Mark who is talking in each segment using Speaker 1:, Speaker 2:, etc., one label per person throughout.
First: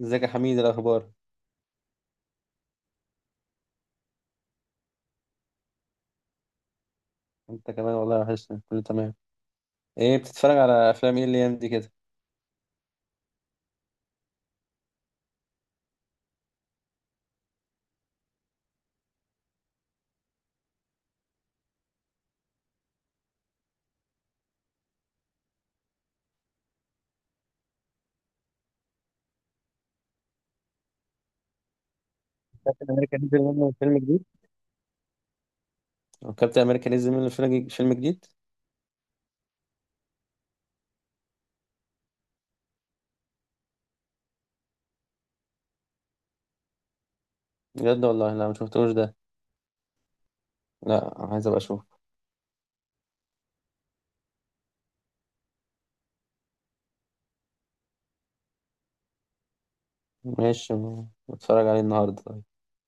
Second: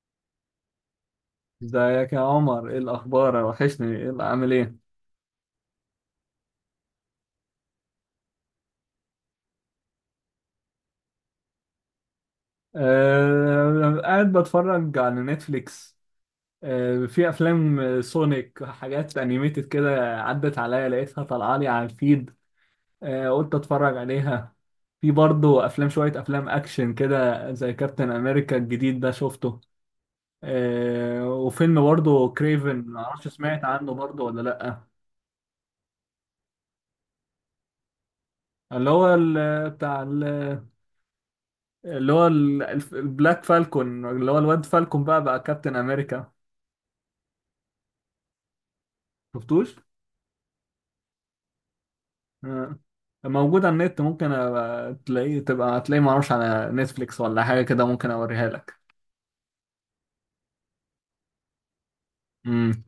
Speaker 1: ازيك يا حميد؟ إيه الاخبار؟
Speaker 2: ازيك يا عمر؟ ايه الاخبار؟ وحشني، ايه اللي عامل ايه؟
Speaker 1: انت كمان والله وحشني. كله تمام. ايه بتتفرج على افلام ايه الايام دي كده؟
Speaker 2: آه، قاعد بتفرج على نتفليكس. آه، في افلام سونيك، حاجات انيميتد كده عدت عليا لقيتها طالعه لي على الفيد. آه، قلت اتفرج عليها. في برضه افلام، شويه افلام اكشن كده، زي كابتن امريكا الجديد ده شفته. آه، وفيلم برضه كريفن،
Speaker 1: كابتن امريكا
Speaker 2: معرفش
Speaker 1: نزل
Speaker 2: سمعت
Speaker 1: منه
Speaker 2: عنه
Speaker 1: فيلم
Speaker 2: برضه
Speaker 1: جديد؟
Speaker 2: ولا لا؟
Speaker 1: هو كابتن امريكا نزل منه فيلم جديد؟
Speaker 2: اللي هو بتاع، اللي هو البلاك فالكون، اللي هو الواد فالكون بقى كابتن امريكا.
Speaker 1: بجد؟ والله لا ما شفتوش ده.
Speaker 2: شفتوش؟
Speaker 1: لا، عايز ابقى اشوف.
Speaker 2: آه. موجود على النت، ممكن أبقى تلاقيه تبقى هتلاقيه، معرفش على نتفليكس ولا حاجة كده، ممكن اوريها لك.
Speaker 1: ماشي، بتفرج عليه النهارده طيب؟
Speaker 2: مم.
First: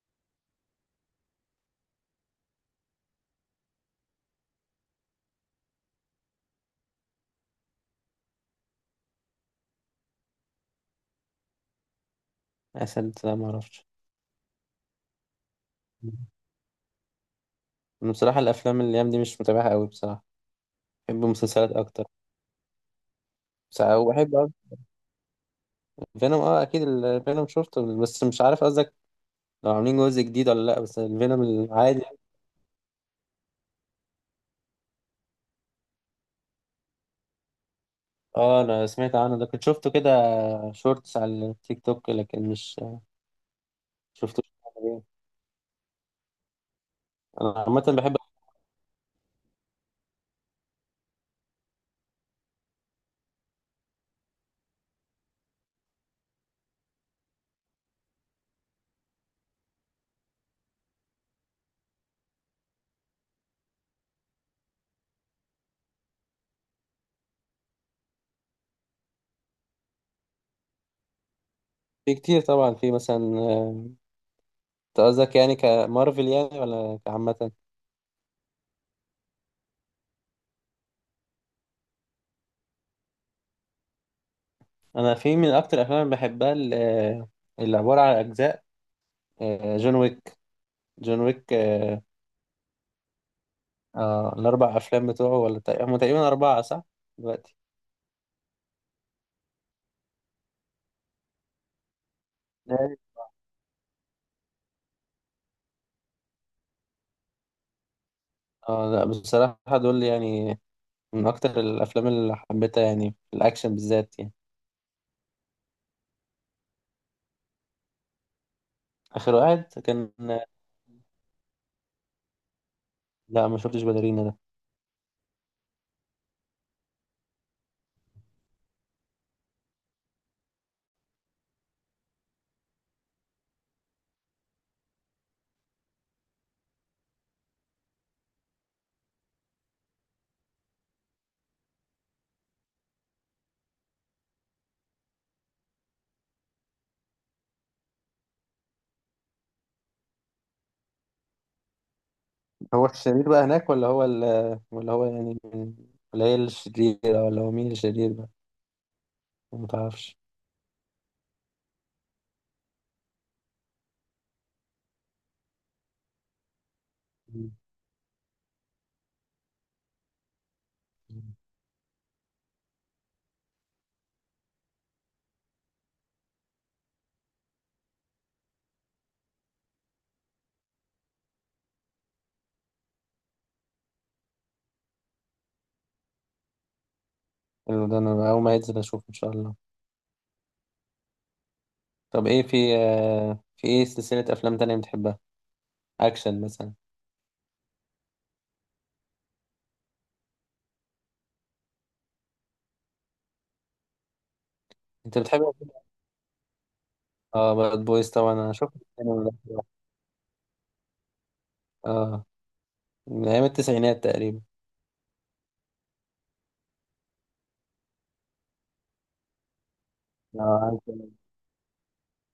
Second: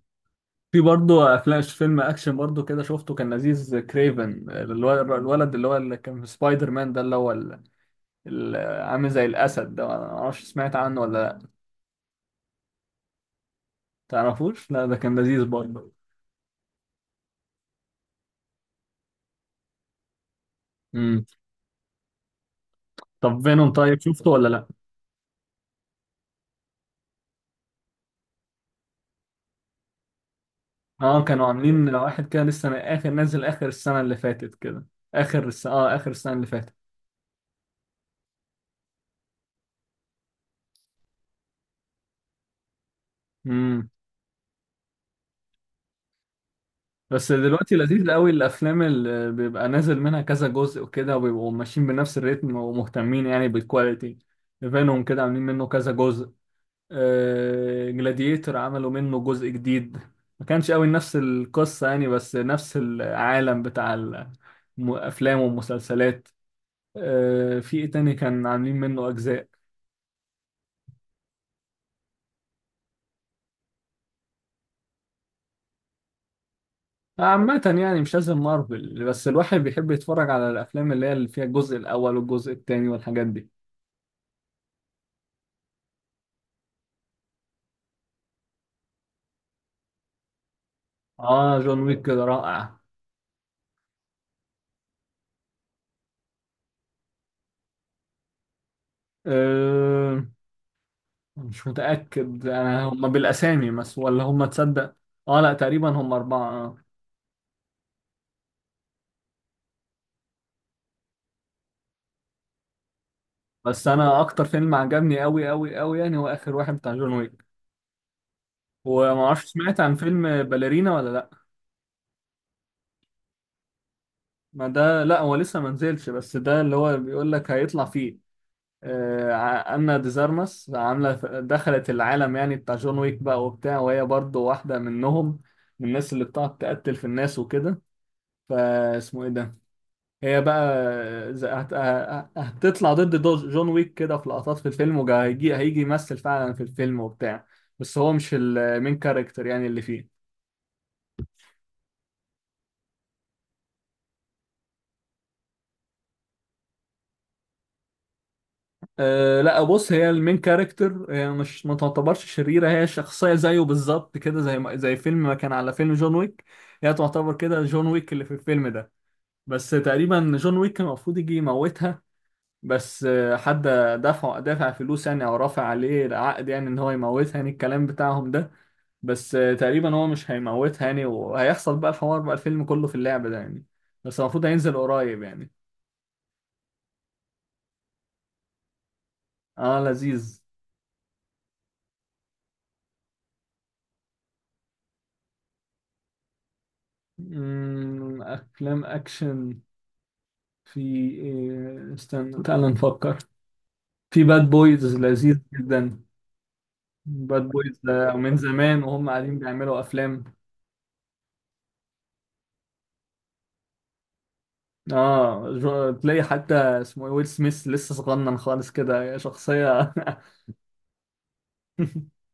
Speaker 2: في برضه افلام، فيلم اكشن برضه كده شفته كان لذيذ، كريفن، الولد اللي كان في سبايدر مان ده، اللي هو ال- ال- عامل زي الاسد ده. ما اعرفش سمعت عنه ولا لا؟
Speaker 1: اسد؟ لا ما اعرفش.
Speaker 2: تعرفوش؟ لا، ده كان لذيذ برضه.
Speaker 1: انا بصراحه الافلام الايام دي مش متابعها قوي بصراحه.
Speaker 2: مم.
Speaker 1: بحب المسلسلات اكتر.
Speaker 2: طب فينوم،
Speaker 1: ساعة
Speaker 2: طيب شفته
Speaker 1: وبحب
Speaker 2: ولا
Speaker 1: أك-
Speaker 2: لا؟
Speaker 1: فينوم اه اكيد الفينوم شفته، بس مش عارف قصدك. لو عاملين جزء جديد ولا لا، بس
Speaker 2: اه،
Speaker 1: الفينوم
Speaker 2: كانوا عاملين
Speaker 1: العادي.
Speaker 2: واحد كده لسه، من اخر نازل اخر السنه اللي فاتت كده. اخر السنه اللي فاتت.
Speaker 1: اه، انا سمعت عنه ده. كنت شفته كده شورتس على التيك توك، لكن مش
Speaker 2: امم.
Speaker 1: شفتوش كامل.
Speaker 2: بس
Speaker 1: انا
Speaker 2: دلوقتي
Speaker 1: عامه
Speaker 2: لذيذ
Speaker 1: بحب.
Speaker 2: قوي الافلام اللي بيبقى نازل منها كذا جزء وكده، وبيبقوا ماشيين بنفس الريتم ومهتمين يعني بالكواليتي. فينوم كده عاملين منه كذا جزء. جلاديتر عملوا منه جزء جديد. ما كانش قوي نفس القصه يعني، بس نفس العالم بتاع الافلام والمسلسلات. في ايه تاني كان عاملين منه اجزاء؟
Speaker 1: في كتير طبعا، في مثلا. انت قصدك يعني كمارفل، يعني ولا عامه؟
Speaker 2: عامة يعني مش لازم مارفل، بس الواحد بيحب يتفرج على الأفلام اللي فيها الجزء الأول والجزء الثاني والحاجات دي.
Speaker 1: انا في من اكتر الافلام اللي بحبها، اللي عباره عن اجزاء. جون ويك. جون ويك
Speaker 2: آه، جون
Speaker 1: آه
Speaker 2: ويك كده رائع.
Speaker 1: الاربع افلام بتوعه، ولا هم تقريبا اربعه صح؟ دلوقتي.
Speaker 2: أه، مش متأكد أنا هما
Speaker 1: أيوة.
Speaker 2: بالأسامي بس، ولا هما، تصدق؟ آه، لا، تقريبا هما أربعة، آه.
Speaker 1: اه لا بصراحه، دول يعني من اكتر الافلام اللي حبيتها يعني، في الاكشن
Speaker 2: بس
Speaker 1: بالذات
Speaker 2: أنا
Speaker 1: يعني.
Speaker 2: أكتر فيلم عجبني أوي أوي أوي يعني هو آخر واحد بتاع جون ويك،
Speaker 1: اخر
Speaker 2: ومعرفش
Speaker 1: واحد
Speaker 2: سمعت عن
Speaker 1: كان.
Speaker 2: فيلم باليرينا ولا لأ؟
Speaker 1: لا ما شفتش باليرينا ده.
Speaker 2: ما ده لأ، هو لسه منزلش، بس ده اللي هو بيقول لك هيطلع فيه. أنا ديزارمس عاملة دخلت العالم يعني بتاع جون ويك بقى وبتاع، وهي برضو واحدة منهم، من الناس اللي بتقعد تقتل في الناس وكده. فاسمه ايه ده؟ هي بقى هتطلع ضد جون ويك كده في لقطات في الفيلم، وهيجي يمثل فعلا في الفيلم وبتاع. بس هو مش المين كاركتر يعني اللي فيه.
Speaker 1: هو الشرير بقى هناك، ولا هو يعني من- ولا هي الشريرة؟ ولا هو مين الشرير بقى؟
Speaker 2: أه، لا،
Speaker 1: ما
Speaker 2: بص، هي
Speaker 1: تعرفش.
Speaker 2: المين كاركتر، هي مش، ما تعتبرش شريرة، هي شخصية زيه بالظبط كده، زي فيلم ما كان على فيلم جون ويك. هي تعتبر كده جون ويك اللي في الفيلم ده، بس تقريبا جون ويك كان المفروض يجي يموتها. بس حد دافع فلوس يعني، او رافع عليه العقد يعني ان هو يموتها، يعني الكلام بتاعهم ده. بس تقريبا هو مش هيموتها يعني، وهيحصل بقى الحوار بقى الفيلم كله في اللعبة ده يعني. بس المفروض هينزل قريب يعني.
Speaker 1: حلو ده، انا اول ما ينزل اشوف ان شاء الله.
Speaker 2: اه، لذيذ.
Speaker 1: طب ايه، في ايه سلسلة افلام تانية بتحبها؟ اكشن مثلا؟
Speaker 2: افلام اكشن. في استنى تعال نفكر. في باد بويز
Speaker 1: انت
Speaker 2: لذيذ
Speaker 1: بتحب؟
Speaker 2: جدا. باد
Speaker 1: اه،
Speaker 2: بويز
Speaker 1: باد بويز
Speaker 2: ده
Speaker 1: طبعا
Speaker 2: من
Speaker 1: انا شفت
Speaker 2: زمان وهم
Speaker 1: الفيلم
Speaker 2: قاعدين
Speaker 1: ده.
Speaker 2: بيعملوا افلام.
Speaker 1: اه. من ايام التسعينات تقريبا.
Speaker 2: اه، تلاقي حتى اسمه ويل سميث لسه صغنن خالص كده شخصية.
Speaker 1: اه، عارف.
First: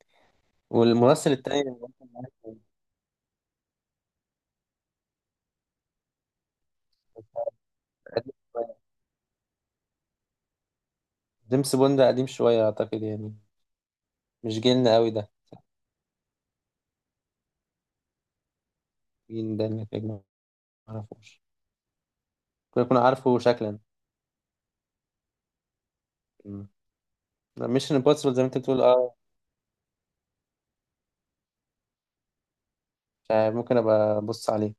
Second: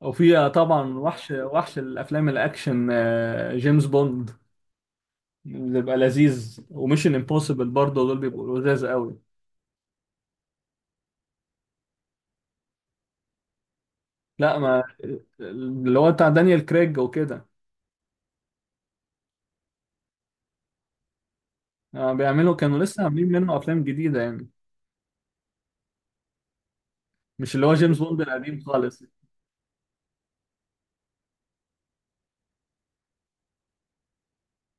Speaker 2: وفيها طبعا وحش
Speaker 1: والممثل التاني
Speaker 2: وحش
Speaker 1: اللي كان معاه؟
Speaker 2: الافلام الاكشن، جيمس بوند بيبقى لذيذ، وميشن امبوسيبل برضه دول
Speaker 1: قديم
Speaker 2: بيبقوا
Speaker 1: شوية.
Speaker 2: لذاذ قوي.
Speaker 1: جيمس بوند قديم شوية اعتقد يعني.
Speaker 2: لا،
Speaker 1: مش
Speaker 2: ما،
Speaker 1: جيلنا قوي ده.
Speaker 2: اللي هو بتاع دانيال كريج وكده.
Speaker 1: جيل ده اللي في الأجنبي. معرفوش.
Speaker 2: آه، بيعملوا كانوا
Speaker 1: ممكن أكون
Speaker 2: لسه عاملين
Speaker 1: عارفه
Speaker 2: منه
Speaker 1: شكلا.
Speaker 2: افلام جديدة يعني، مش اللي هو
Speaker 1: مش
Speaker 2: جيمس بوند
Speaker 1: امبوسيبل زي ما أنت
Speaker 2: القديم
Speaker 1: بتقول،
Speaker 2: خالص.
Speaker 1: أه. مش عارف، ممكن أبقى أبص عليه.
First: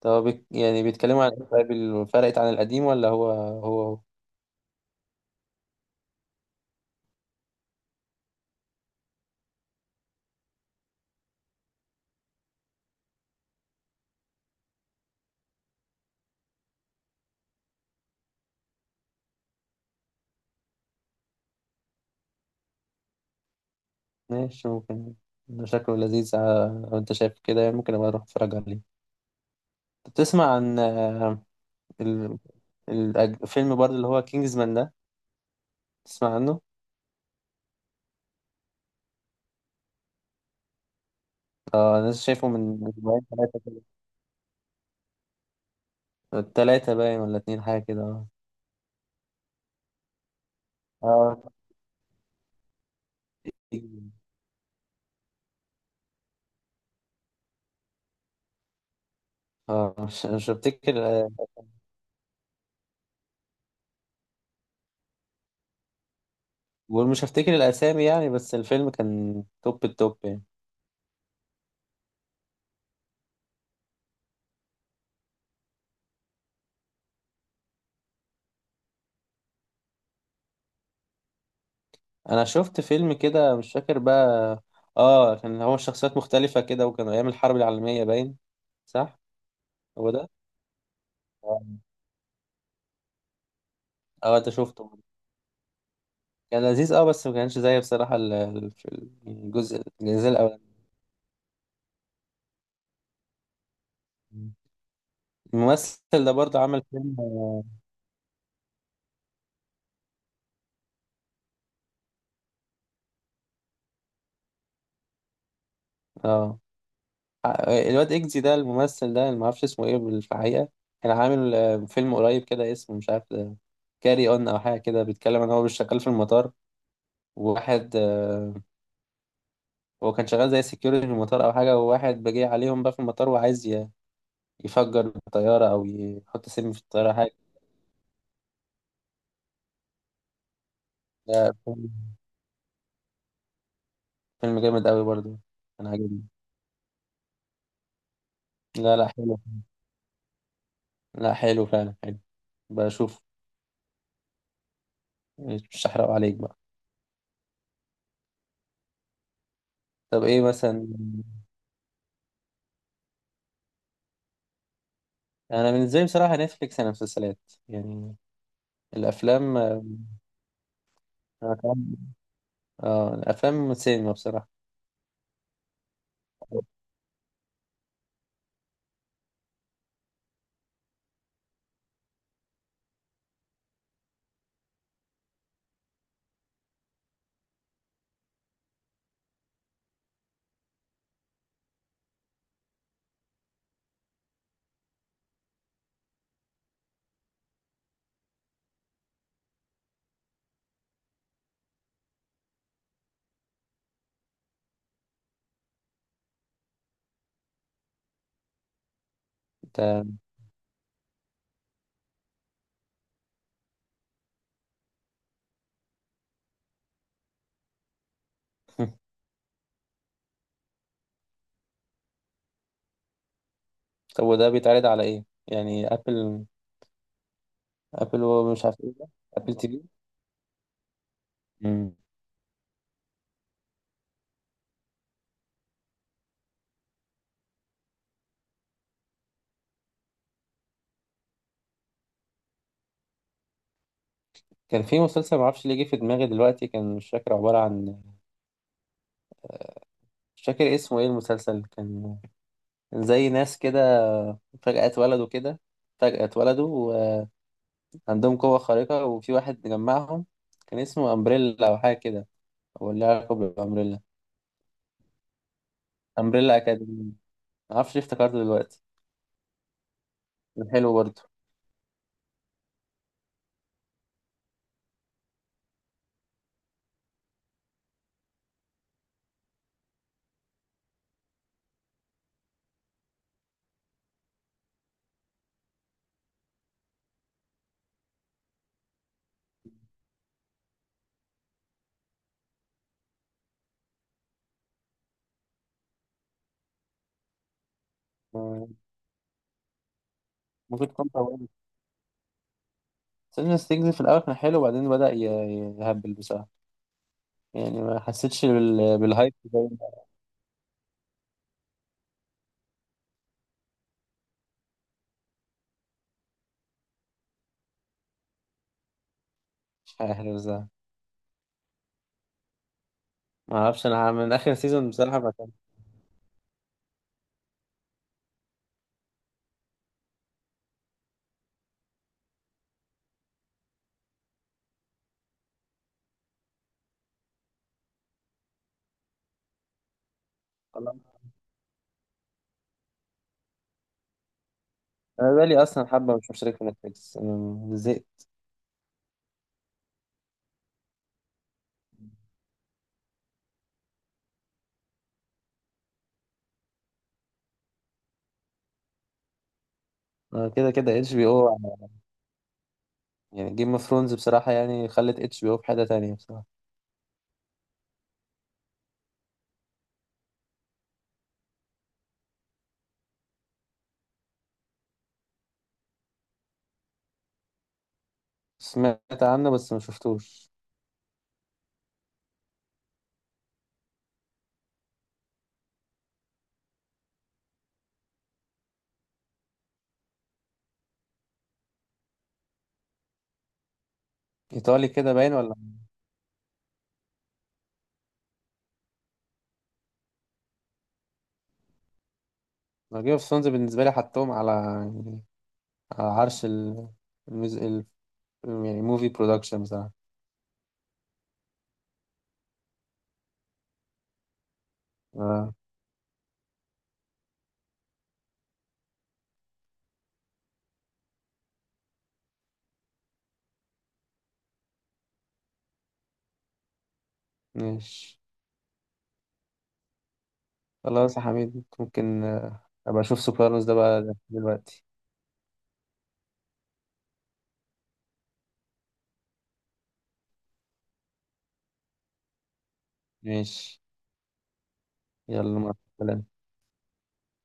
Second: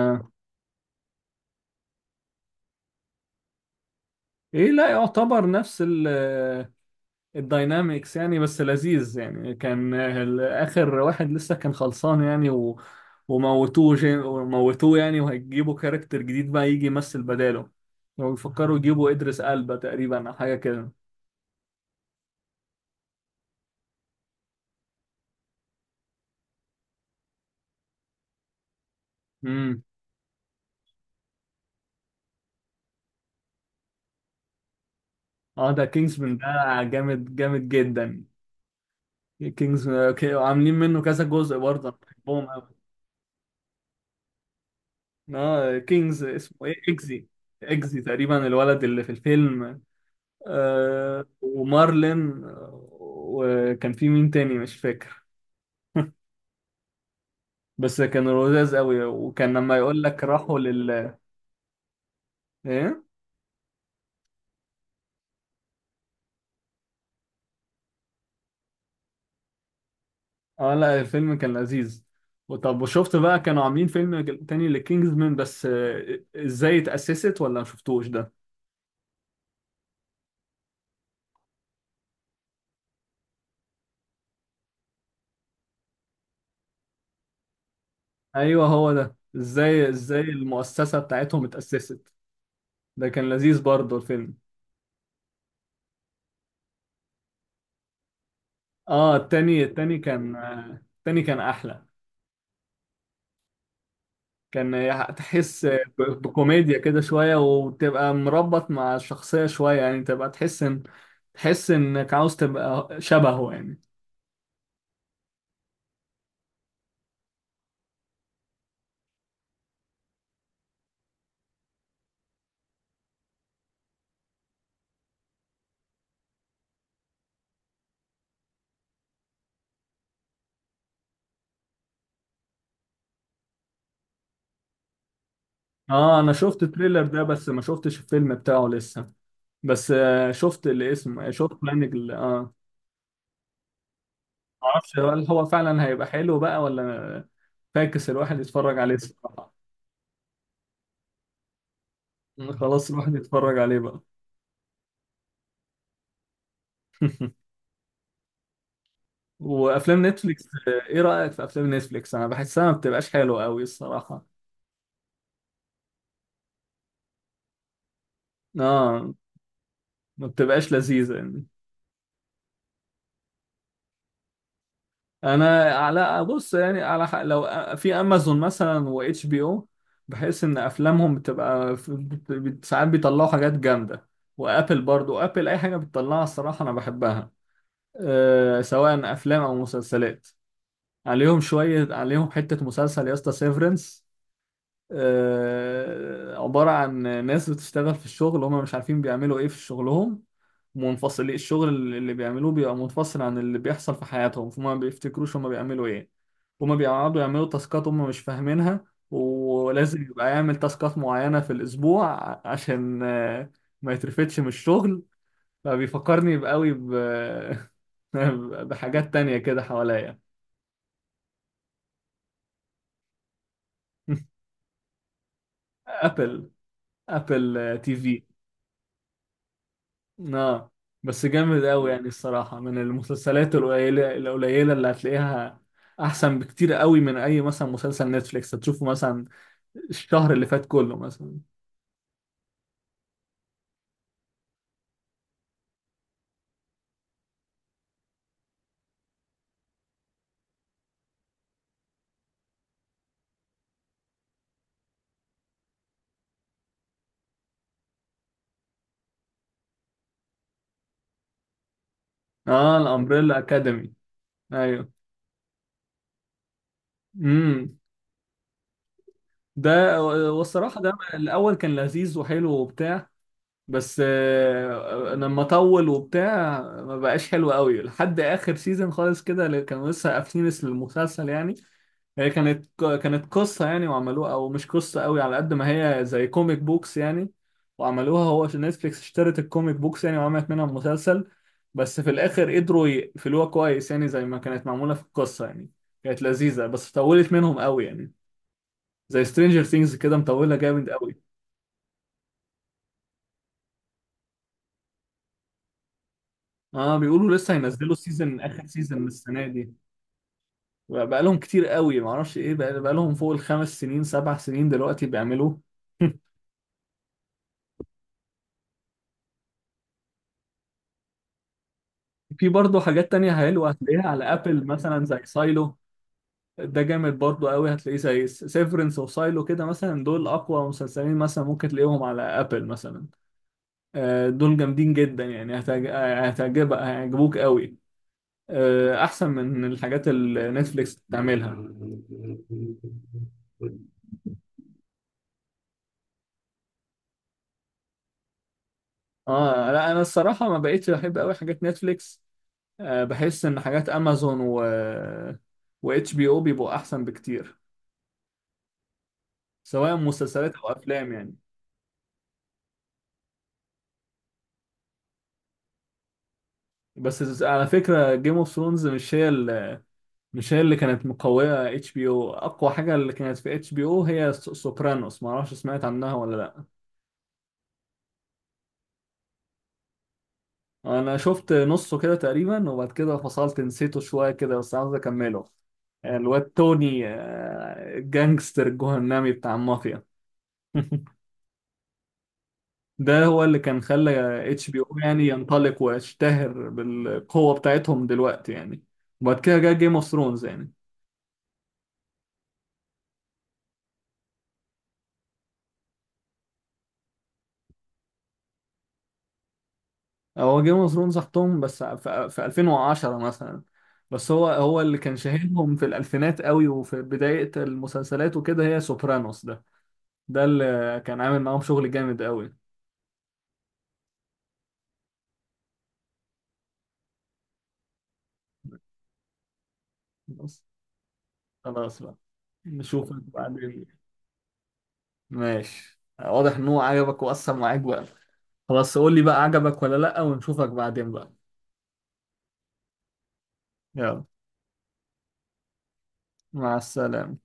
Speaker 1: طب هو بيك يعني بيتكلموا عن إيه طيب؟ فرقت عن القديم ولا هو هو؟
Speaker 2: ايه، لا، يعتبر نفس ال الداينامكس يعني، بس لذيذ يعني، كان اخر واحد لسه كان خلصان يعني، و... وموتوه يعني، وهيجيبوا كاركتر جديد بقى يجي يمثل بداله، ويفكروا يجيبوا ادريس البا تقريبا او حاجه كده.
Speaker 1: ماشي، ممكن. ده شكله لذيذ، لو أنت شايف كده يعني ممكن أبقى أروح أتفرج عليه.
Speaker 2: امم.
Speaker 1: طب تسمع عن ال- الفيلم برضه اللي هو كينجزمان ده؟
Speaker 2: اه، ده كينجزمان،
Speaker 1: تسمع
Speaker 2: ده
Speaker 1: عنه؟
Speaker 2: جامد جامد جدا. كينجز، عاملين منه كذا جزء برضه، أنا
Speaker 1: اه، انا لسه
Speaker 2: بحبهم.
Speaker 1: شايفه من اسبوعين ثلاثة كده.
Speaker 2: اه كينجز، اسمه ايه،
Speaker 1: ثلاثة باين
Speaker 2: اكزي.
Speaker 1: ولا اتنين حاجة
Speaker 2: اكزي
Speaker 1: كده؟
Speaker 2: تقريبا الولد اللي في الفيلم.
Speaker 1: اه،
Speaker 2: آه،
Speaker 1: اه.
Speaker 2: ومارلين، وكان في مين تاني مش فاكر. بس كانوا لذاذ قوي، وكان لما
Speaker 1: اه
Speaker 2: يقول لك
Speaker 1: مش
Speaker 2: راحوا
Speaker 1: بفتكر.
Speaker 2: لل... ايه،
Speaker 1: ومش هفتكر الاسامي يعني، بس الفيلم كان توب التوب يعني.
Speaker 2: اه، لا، الفيلم كان لذيذ. وطب، وشفت بقى كانوا عاملين فيلم تاني لكينجز مان، بس ازاي اتأسست، ولا ما شفتوش ده؟
Speaker 1: انا شفت فيلم كده، مش فاكر بقى. اه، كان هو شخصيات مختلفة كده وكان ايام الحرب العالمية باين.
Speaker 2: ايوه، هو ده،
Speaker 1: صح.
Speaker 2: ازاي
Speaker 1: هو
Speaker 2: ازاي
Speaker 1: ده.
Speaker 2: المؤسسة بتاعتهم
Speaker 1: اه.
Speaker 2: اتأسست. ده كان لذيذ برضه الفيلم.
Speaker 1: انت شفته؟ كان لذيذ، اه بس ما كانش زي بصراحة في
Speaker 2: اه، التاني،
Speaker 1: الجزء
Speaker 2: التاني
Speaker 1: الجزء
Speaker 2: كان،
Speaker 1: الاولاني.
Speaker 2: التاني كان احلى. كان تحس
Speaker 1: الممثل ده برضه
Speaker 2: بكوميديا
Speaker 1: عمل
Speaker 2: كده
Speaker 1: فيلم،
Speaker 2: شوية،
Speaker 1: اه.
Speaker 2: وتبقى مربط مع الشخصية شوية يعني، تبقى تحس ان، تحس انك عاوز تبقى شبهه يعني.
Speaker 1: آه. الواد اكزي ده الممثل ده اللي معرفش اسمه ايه في الحقيقة. كان عامل فيلم قريب كده اسمه مش عارف كاري اون او حاجة كده، بيتكلم ان هو مش شغال في المطار. وواحد هو كان شغال زي سكيورتي في المطار او حاجة، وواحد بيجي عليهم بقى في المطار وعايز يفجر الطيارة او
Speaker 2: اه، انا
Speaker 1: يحط
Speaker 2: شفت
Speaker 1: سم في
Speaker 2: التريلر
Speaker 1: الطيارة
Speaker 2: ده
Speaker 1: حاجة.
Speaker 2: بس ما شفتش الفيلم بتاعه لسه. بس شفت الاسم، شفت
Speaker 1: ده فيلم
Speaker 2: بلانج
Speaker 1: فيلم جامد
Speaker 2: معرفش
Speaker 1: قوي
Speaker 2: هل
Speaker 1: برضه.
Speaker 2: هو فعلا
Speaker 1: انا
Speaker 2: هيبقى
Speaker 1: عاجبني.
Speaker 2: حلو بقى ولا، فاكس الواحد يتفرج عليه
Speaker 1: لا، لا حلو.
Speaker 2: الصراحة،
Speaker 1: لا، حلو فعلا حلو.
Speaker 2: خلاص الواحد
Speaker 1: بشوف.
Speaker 2: يتفرج عليه بقى.
Speaker 1: مش هحرقه عليك بقى.
Speaker 2: وافلام
Speaker 1: طب ايه
Speaker 2: نتفليكس،
Speaker 1: مثلا؟
Speaker 2: ايه رايك في افلام نتفليكس؟ انا بحسها ما بتبقاش حلوه قوي الصراحه،
Speaker 1: انا بالنسبه لي بصراحه نتفليكس انا مسلسلات، يعني
Speaker 2: اه،
Speaker 1: الافلام.
Speaker 2: ما بتبقاش لذيذه يعني.
Speaker 1: الافلام اه الافلام سينما بصراحه.
Speaker 2: انا على، بص يعني، على لو في امازون مثلا، واتش بي او، بحس ان افلامهم بتبقى ساعات بيطلعوا حاجات جامده. وابل، برضو ابل اي حاجه بتطلعها الصراحه انا بحبها. أه، سواء افلام او مسلسلات. عليهم شويه عليهم حته مسلسل يا اسطى، سيفرنس. عبارة عن ناس بتشتغل في الشغل، هم مش عارفين بيعملوا ايه في شغلهم. الشغل اللي بيعملوه بيبقى منفصل عن اللي بيحصل في حياتهم، فهم ما بيفتكروش هم بيعملوا ايه. هم بيقعدوا يعملوا تاسكات هم مش فاهمينها، ولازم
Speaker 1: انت.
Speaker 2: يبقى يعمل تاسكات معينة في الأسبوع عشان ما يترفدش من الشغل. فبيفكرني بقوي ب... بحاجات تانية كده حواليا.
Speaker 1: طب وده بيتعرض على ايه يعني؟ ابل؟
Speaker 2: أبل، أبل تي
Speaker 1: ابل
Speaker 2: في
Speaker 1: ومش عارف ايه ده، ابل TV؟
Speaker 2: اه، بس جامد قوي
Speaker 1: مم.
Speaker 2: يعني الصراحة، من المسلسلات القليلة القليلة اللي هتلاقيها، أحسن بكتير قوي من أي مثلا مسلسل نتفليكس هتشوفه مثلا الشهر اللي فات كله مثلا.
Speaker 1: كان في مسلسل معرفش ليه جه في دماغي دلوقتي، كان مش فاكر عباره عن، مش فاكر اسمه ايه. المسلسل كان كان زي ناس كده، فجأة اتولدوا كده، فجأة اتولدوا، وعندهم قوة خارقة وفي واحد جمعهم. كان اسمه أمبريلا أو حاجة كده.
Speaker 2: اه،
Speaker 1: هو اللي علاقة
Speaker 2: الأمبريلا أكاديمي.
Speaker 1: بأمبريلا؟
Speaker 2: أيوه.
Speaker 1: أمبريلا أكاديمي.
Speaker 2: امم.
Speaker 1: معرفش ليه افتكرته دلوقتي.
Speaker 2: ده،
Speaker 1: كان
Speaker 2: والصراحة ده
Speaker 1: حلو برضه.
Speaker 2: الأول كان لذيذ وحلو وبتاع. بس لما طول وبتاع ما بقاش حلو قوي لحد اخر سيزون خالص كده، اللي كانوا لسه قافلين المسلسل يعني. هي كانت قصة يعني وعملوها، او مش قصة قوي على قد ما هي زي كوميك بوكس يعني، وعملوها هو عشان نتفليكس اشترت الكوميك بوكس يعني وعملت منها مسلسل. بس في الاخر قدروا يقفلوها كويس يعني زي ما كانت معمولة في القصة يعني. كانت لذيذة بس طولت منهم قوي يعني، زي سترينجر ثينجز كده مطولة
Speaker 1: ممكن
Speaker 2: جامد
Speaker 1: تكون
Speaker 2: قوي.
Speaker 1: طولت. سيلفن ستيجز في الأول كان حلو، وبعدين بدأ يهبل بصراحة.
Speaker 2: اه، بيقولوا لسه
Speaker 1: يعني
Speaker 2: هينزلوا
Speaker 1: ما حسيتش
Speaker 2: اخر سيزون
Speaker 1: بالهايب
Speaker 2: السنه
Speaker 1: زي
Speaker 2: دي.
Speaker 1: ما-
Speaker 2: بقى لهم كتير قوي، ما اعرفش ايه بقى لهم فوق ال5 سنين، 7 سنين دلوقتي بيعملوا.
Speaker 1: مش عارف بصراحة.
Speaker 2: في برضه حاجات تانية
Speaker 1: ما
Speaker 2: حلوة
Speaker 1: أعرفش
Speaker 2: هتلاقيها
Speaker 1: أنا،
Speaker 2: على
Speaker 1: من آخر
Speaker 2: ابل
Speaker 1: سيزون
Speaker 2: مثلا زي
Speaker 1: بصراحة ما كان.
Speaker 2: سايلو، ده جامد برضه قوي، هتلاقيه زي سيفرنس وسايلو كده مثلا، دول اقوى مسلسلين مثلا ممكن تلاقيهم على ابل مثلا. دول جامدين جدا يعني، هتعجبك، هيعجبوك قوي. احسن من الحاجات اللي نتفليكس
Speaker 1: خلاص،
Speaker 2: بتعملها.
Speaker 1: أنا بقالي أصلا حبة مش مشترك في نتفليكس، أنا زهقت.
Speaker 2: اه، لا، انا الصراحه ما بقيتش بحب قوي حاجات نتفليكس. آه، بحس ان حاجات امازون و واتش بي او بيبقوا احسن بكتير، سواء
Speaker 1: أنا
Speaker 2: مسلسلات او
Speaker 1: كده كده
Speaker 2: افلام
Speaker 1: اتش بي
Speaker 2: يعني.
Speaker 1: او يعني جيم اوف ثرونز بصراحة يعني خلت HBO في حتة تانية بصراحة.
Speaker 2: بس على فكره، جيم اوف ثرونز مش هي مش هي اللي كانت مقويه HBO. اقوى حاجه اللي كانت في HBO هي سوبرانوس، ما اعرفش سمعت عنها ولا لا؟
Speaker 1: سمعت عنه بس ما شفتوش.
Speaker 2: انا شفت نصه كده تقريبا، وبعد كده فصلت نسيته شويه كده، بس عاوز اكمله. الواد توني جانجستر جهنمي بتاع المافيا. ده هو اللي كان خلى اتش بي
Speaker 1: إيطالي
Speaker 2: او
Speaker 1: كده
Speaker 2: يعني
Speaker 1: باين ولا؟
Speaker 2: ينطلق ويشتهر بالقوة بتاعتهم دلوقتي يعني. وبعد كده جه جيم اوف ثرونز يعني.
Speaker 1: جيم اوف ثرونز بالنسبة لي حطهم على يعني، على عرش المز... ال... يعني موفي برودكشن بصراحة.
Speaker 2: هو جيم اوف ثرونز حطهم بس في 2010 مثلا، بس هو اللي كان
Speaker 1: آه.
Speaker 2: شاهدهم في الألفينات قوي وفي بداية المسلسلات وكده، هي سوبرانوس ده، ده اللي كان عامل معاهم شغل جامد قوي.
Speaker 1: ماشي.
Speaker 2: بس
Speaker 1: خلاص يا حميد،
Speaker 2: خلاص بقى،
Speaker 1: ممكن أبقى
Speaker 2: نشوفك
Speaker 1: أشوف سوبرانوس ده
Speaker 2: بعدين.
Speaker 1: بقى دلوقتي.
Speaker 2: ماشي، واضح ان هو عجبك وأثر معاك بقى. خلاص قول لي بقى عجبك ولا لأ، ونشوفك بعدين بقى.
Speaker 1: ماشي.
Speaker 2: يلا،
Speaker 1: يلا، مع السلامة.
Speaker 2: مع السلامة.